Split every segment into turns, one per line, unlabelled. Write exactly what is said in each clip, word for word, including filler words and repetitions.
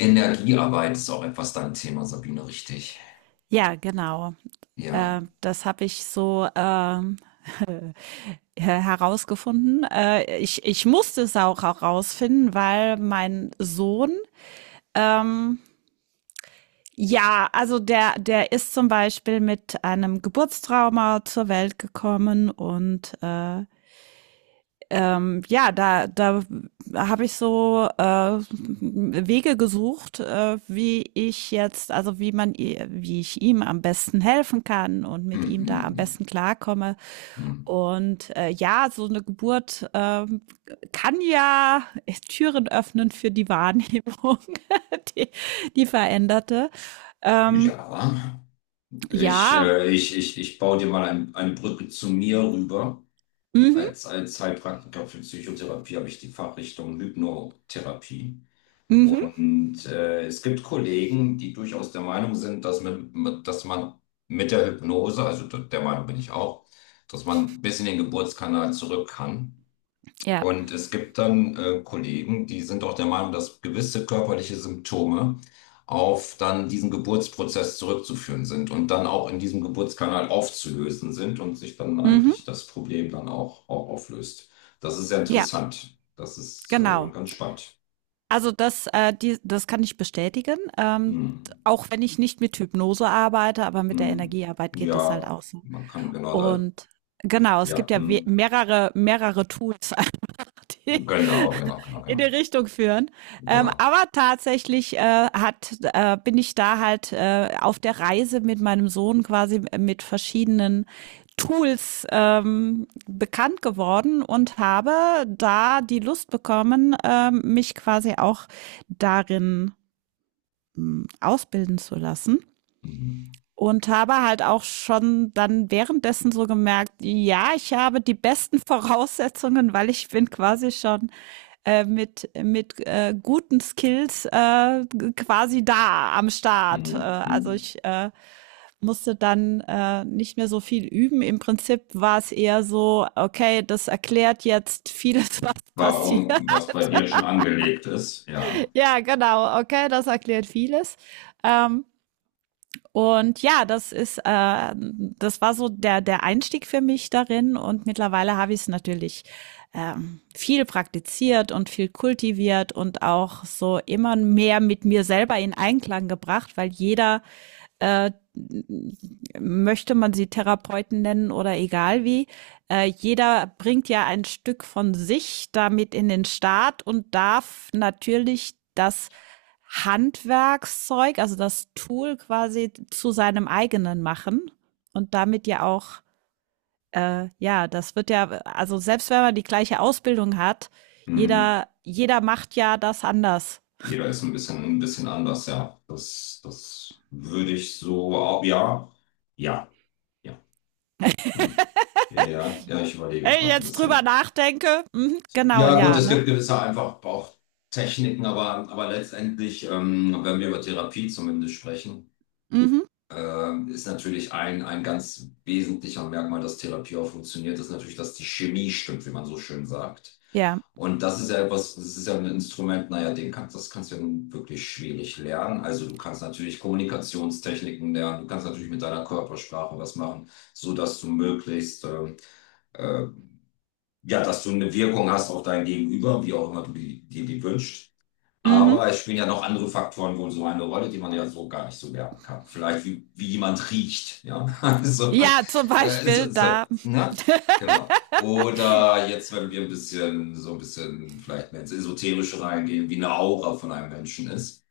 Energiearbeit ist auch etwas dein Thema, Sabine, richtig?
Ja, genau.
Ja.
Äh, das habe ich so ähm, her- herausgefunden. Äh, ich, ich musste es auch herausfinden, weil mein Sohn, ähm, ja, also der, der ist zum Beispiel mit einem Geburtstrauma zur Welt gekommen und äh, ähm, ja, da, da habe ich so äh, Wege gesucht, äh, wie ich jetzt, also wie man, wie ich ihm am besten helfen kann und mit
Hm,
ihm da am
hm,
besten klarkomme.
hm,
Und äh, ja, so eine Geburt ähm, kann ja Türen öffnen für die Wahrnehmung, die, die veränderte.
hm.
Ähm,
Ja. Ich,
ja,
äh, ich, ich, ich baue dir mal ein, eine Brücke zu mir rüber.
mhm,
Als, als Heilpraktiker für Psychotherapie habe ich die Fachrichtung Hypnotherapie.
mhm,
Und äh, es gibt Kollegen, die durchaus der Meinung sind, dass, mit, mit, dass man mit der Hypnose, also d- der Meinung bin ich auch, dass man bis in den Geburtskanal zurück kann.
ja,
Und es gibt dann äh, Kollegen, die sind auch der Meinung, dass gewisse körperliche Symptome auf dann diesen Geburtsprozess zurückzuführen sind und dann auch in diesem Geburtskanal aufzulösen sind und sich dann
mhm,
eigentlich das Problem dann auch, auch auflöst. Das ist sehr
ja,
interessant. Das ist äh,
genau.
ganz spannend.
Also das, äh, die, das kann ich bestätigen. Ähm,
Hm.
auch wenn ich nicht mit Hypnose arbeite, aber mit der
Hm.
Energiearbeit geht das halt
Ja,
auch so.
man kann genau da,
Und genau, es
ja,
gibt ja we-
hm.
mehrere, mehrere Tools, die
Genau, genau, genau,
in
genau.
die Richtung führen. Ähm,
Genau.
aber tatsächlich äh, hat, äh, bin ich da halt äh, auf der Reise mit meinem Sohn quasi äh, mit verschiedenen Tools ähm, bekannt geworden und habe da die Lust bekommen, ähm, mich quasi auch darin mh, ausbilden zu lassen.
Mhm.
Und habe halt auch schon dann währenddessen so gemerkt, ja, ich habe die besten Voraussetzungen, weil ich bin quasi schon äh, mit, mit äh, guten Skills äh, quasi da am Start. Äh,
Mhm.
also
Mhm.
ich äh, musste dann äh, nicht mehr so viel üben. Im Prinzip war es eher so, okay, das erklärt jetzt vieles, was passiert.
Warum, was bei dir schon angelegt ist, ja.
Ja, genau, okay, das erklärt vieles. Ähm, Und ja, das ist, äh, das war so der, der Einstieg für mich darin. Und mittlerweile habe ich es natürlich ähm, viel praktiziert und viel kultiviert und auch so immer mehr mit mir selber in Einklang gebracht, weil jeder äh, möchte man sie Therapeuten nennen oder egal wie, äh, jeder bringt ja ein Stück von sich damit in den Staat und darf natürlich das Handwerkszeug, also das Tool quasi zu seinem eigenen machen und damit ja auch, äh, ja, das wird ja, also selbst wenn man die gleiche Ausbildung hat,
Mhm.
jeder, jeder macht ja das anders.
Jeder ist ein bisschen, ein bisschen anders, ja. Das, das würde ich so, auch, ja, ja, ja. Hm. Ja, ja, ja, ich überlege
Wenn ich
gerade ein
jetzt drüber
bisschen.
nachdenke, mhm, genau,
Ja, gut,
ja,
es
ne?
gibt gewisse einfach auch Techniken, aber, aber letztendlich, ähm, wenn wir über Therapie zumindest sprechen,
Mhm,
ähm, ist natürlich ein, ein ganz wesentlicher Merkmal, dass Therapie auch funktioniert, ist natürlich, dass die Chemie stimmt, wie man so schön sagt.
ja.
Und das ist ja etwas, das ist ja ein Instrument, naja, den kannst, das kannst du ja nun wirklich schwierig lernen. Also du kannst natürlich Kommunikationstechniken lernen, du kannst natürlich mit deiner Körpersprache was machen, so dass du möglichst, ähm, äh, ja, dass du eine Wirkung hast auf dein Gegenüber, wie auch immer du die- dir die wünscht.
Mhm.
Aber es spielen ja noch andere Faktoren wohl so eine Rolle, die man ja so gar nicht so werten kann. Vielleicht wie, wie jemand riecht, ja. Also,
Ja, zum
äh,
Beispiel
so, so,
da,
ne? Genau. Oder jetzt, wenn wir ein bisschen, so ein bisschen vielleicht mehr ins Esoterische reingehen, wie eine Aura von einem Menschen ist.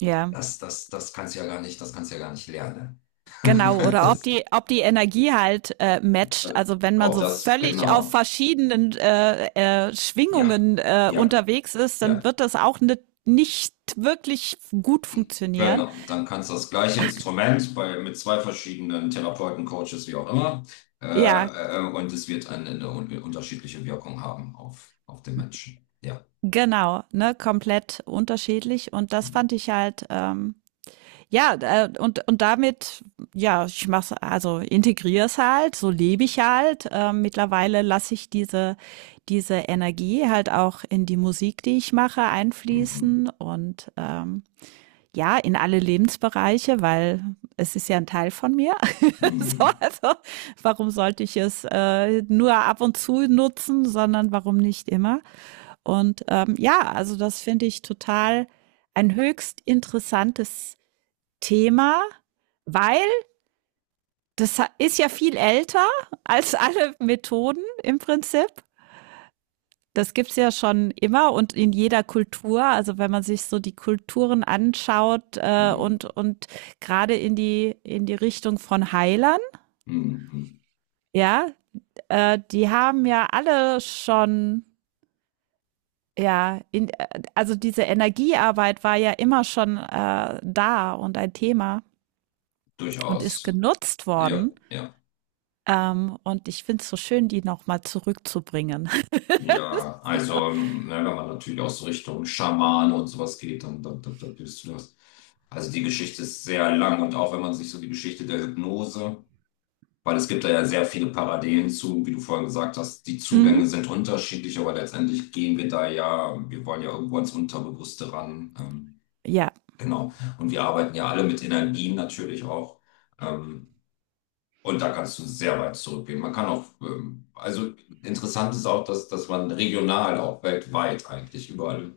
ja,
Das, das, das kannst du ja gar nicht, das kannst du ja gar nicht lernen.
genau. Oder ob
Das,
die, ob die Energie halt äh, matcht.
äh,
Also wenn man
ob
so
das,
völlig auf
genau.
verschiedenen äh, äh,
Ja,
Schwingungen äh,
ja,
unterwegs ist, dann
ja.
wird das auch ne, nicht wirklich gut funktionieren.
Genau, dann kannst du das gleiche Instrument bei, mit zwei verschiedenen Therapeuten, Coaches, wie auch immer,
Ja,
äh, äh, und es wird eine, eine un unterschiedliche Wirkung haben auf, auf den Menschen. Ja.
genau, ne, komplett unterschiedlich. Und das fand
Mhm.
ich halt ähm, Ja, äh, und, und damit, ja, ich mach's, also integriere es halt, so lebe ich halt. Ähm, mittlerweile lasse ich diese, diese Energie halt auch in die Musik, die ich mache,
Mhm.
einfließen und ähm, ja, in alle Lebensbereiche, weil es ist ja ein Teil von mir. So,
Mhm.
also warum sollte ich es äh, nur ab und zu nutzen, sondern warum nicht immer? Und ähm, ja, also das finde ich total ein höchst interessantes Thema, weil das ist ja viel älter als alle Methoden im Prinzip. Das gibt's ja schon immer und in jeder Kultur. Also wenn man sich so die Kulturen anschaut äh, und, und gerade in die, in die Richtung von Heilern,
Mhm. Mhm.
ja, äh, die haben ja alle schon, ja, in, äh, also diese Energiearbeit war ja immer schon äh, da und ein Thema und ist
Durchaus.
genutzt
Ja,
worden.
ja,
Ähm, und ich finde es so schön, die nochmal zurückzubringen.
ja.
So.
Also, ne, wenn man natürlich aus so Richtung Schamane und sowas geht, dann, dann, dann, dann bist du das. Also, die Geschichte ist sehr lang und auch wenn man sich so die Geschichte der Hypnose. Weil es gibt da ja sehr viele Parallelen zu, wie du vorhin gesagt hast. Die
Mhm.
Zugänge sind unterschiedlich, aber letztendlich gehen wir da ja, wir wollen ja irgendwo ans Unterbewusste ran. Ähm,
Ja.
genau. Und wir arbeiten ja alle mit Energien natürlich auch. Ähm, und da kannst du sehr weit zurückgehen. Man kann auch, ähm, also interessant ist auch, dass, dass man regional auch weltweit eigentlich überall,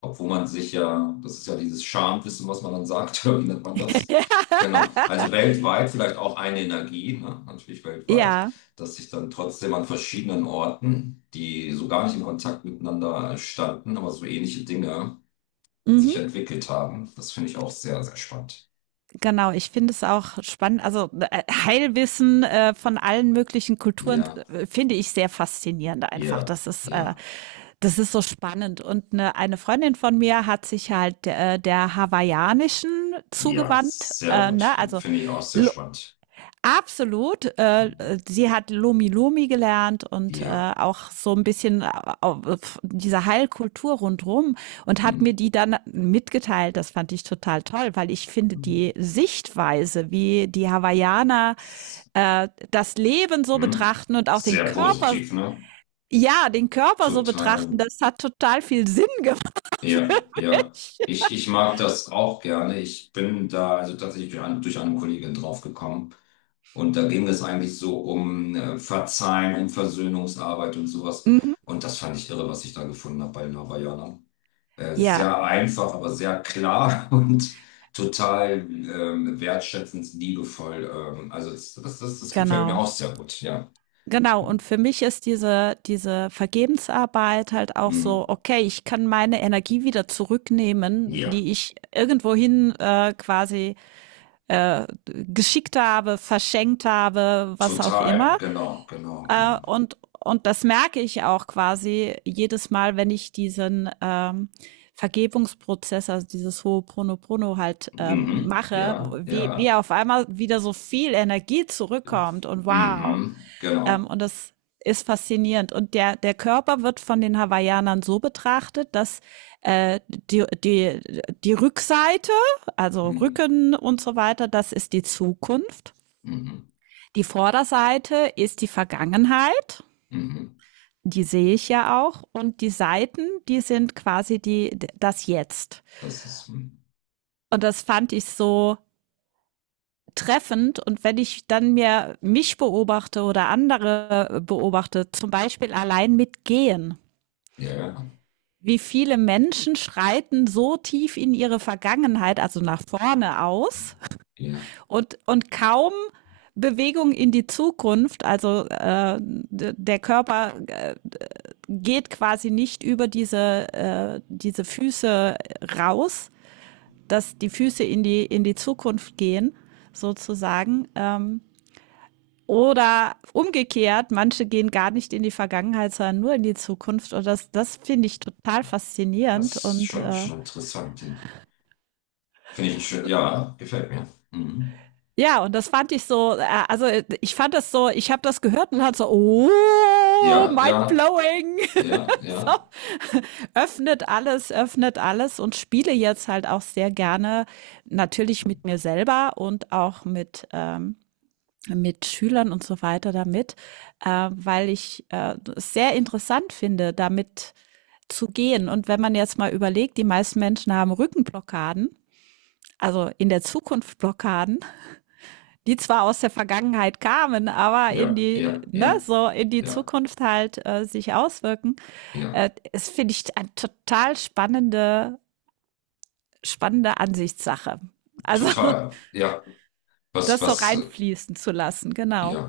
obwohl man sich ja, das ist ja dieses Schamwissen, was man dann sagt, wie nennt man das? Genau. Also weltweit vielleicht auch eine Energie, ne? Natürlich weltweit,
Ja.
dass sich dann trotzdem an verschiedenen Orten, die so gar nicht in Kontakt miteinander standen, aber so ähnliche Dinge sich
Mhm,
entwickelt haben. Das finde ich auch sehr, sehr spannend.
genau, ich finde es auch spannend. Also äh, Heilwissen äh, von allen möglichen Kulturen
Ja,
äh, finde ich sehr faszinierend einfach.
ja,
Das ist, äh,
ja,
das ist so spannend. Und eine, eine Freundin von mir hat sich halt äh, der hawaiianischen
ja,
zugewandt,
sehr
äh, ne?
gut.
Also
Finde ich auch sehr
L
spannend.
absolut. Äh,
Mhm.
sie hat Lomi Lomi gelernt und äh,
Ja.
auch so ein bisschen diese Heilkultur rundherum und hat mir
Mhm.
die dann mitgeteilt. Das fand ich total toll, weil ich finde die Sichtweise, wie die Hawaiianer äh, das Leben so
Mhm.
betrachten und auch den
Sehr
Körper,
positiv, ne?
ja, den Körper so
Total.
betrachten, das hat total viel Sinn gemacht.
Ja, ja. Ich, ich mag das auch gerne. Ich bin da also tatsächlich durch, ein, durch eine Kollegin draufgekommen. Und da ging es eigentlich so um äh, Verzeihen, um Versöhnungsarbeit und sowas. Und das fand ich irre, was ich da gefunden habe bei den Hawaiianern. Äh,
Ja,
sehr einfach, aber sehr klar und total ähm, wertschätzend, liebevoll. Ähm, also das, das, das, das gefällt mir
genau.
auch sehr gut, ja.
Genau, und für mich ist diese, diese Vergebensarbeit halt auch so,
Mhm.
okay, ich kann meine Energie wieder zurücknehmen,
Ja,
die ich irgendwohin äh, quasi äh, geschickt habe, verschenkt habe, was auch
total.
immer.
Genau, genau,
Äh,
genau.
und, und das merke ich auch quasi jedes Mal, wenn ich diesen ähm, Vergebungsprozess, also dieses Ho'oponopono halt ähm,
Mhm.
mache,
Ja,
wie, wie
ja.
auf einmal wieder so viel Energie zurückkommt und wow.
Mhm,
Ähm,
genau.
und das ist faszinierend. Und der, der Körper wird von den Hawaiianern so betrachtet, dass äh, die, die, die Rückseite, also
Mhm,
Rücken und so weiter, das ist die Zukunft.
mhm,
Die Vorderseite ist die Vergangenheit,
mhm.
die sehe ich ja auch. Und die Seiten, die sind quasi die, das Jetzt.
Das ist, hm,
Und das fand ich so treffend. Und wenn ich dann mir mich beobachte oder andere äh, beobachte, zum Beispiel allein mit Gehen,
ja, ja,
wie viele Menschen schreiten so tief in ihre Vergangenheit, also nach vorne aus
ja.
und, und kaum Bewegung in die Zukunft. Also äh, der Körper äh, geht quasi nicht über diese, äh, diese Füße raus, dass die Füße in die, in die Zukunft gehen, sozusagen. Ähm, oder umgekehrt, manche gehen gar nicht in die Vergangenheit, sondern nur in die Zukunft. Und das, das finde ich total
Das
faszinierend.
ist
Und
schon,
äh,
schon interessant. Ja. Finde ich schön, ja, gefällt mir. Mhm.
ja, und das fand ich so, äh, also ich fand das so, ich habe das gehört und hat so, oh,
Ja,
mind
ja,
blowing.
ja, ja,
Laptop, öffnet alles, öffnet alles und spiele jetzt halt auch sehr gerne natürlich mit mir selber und auch mit ähm, mit Schülern und so weiter damit, äh, weil ich äh, es sehr interessant finde, damit zu gehen. Und wenn man jetzt mal überlegt, die meisten Menschen haben Rückenblockaden, also in der Zukunft Blockaden, die zwar aus der Vergangenheit kamen, aber in
ja,
die,
ja,
ne,
ja,
so in die
ja,
Zukunft halt äh, sich auswirken.
ja,
Äh, es finde ich eine total spannende, spannende Ansichtssache. Also
total. Ja, was,
das so
was, äh,
reinfließen zu lassen, genau.
ja.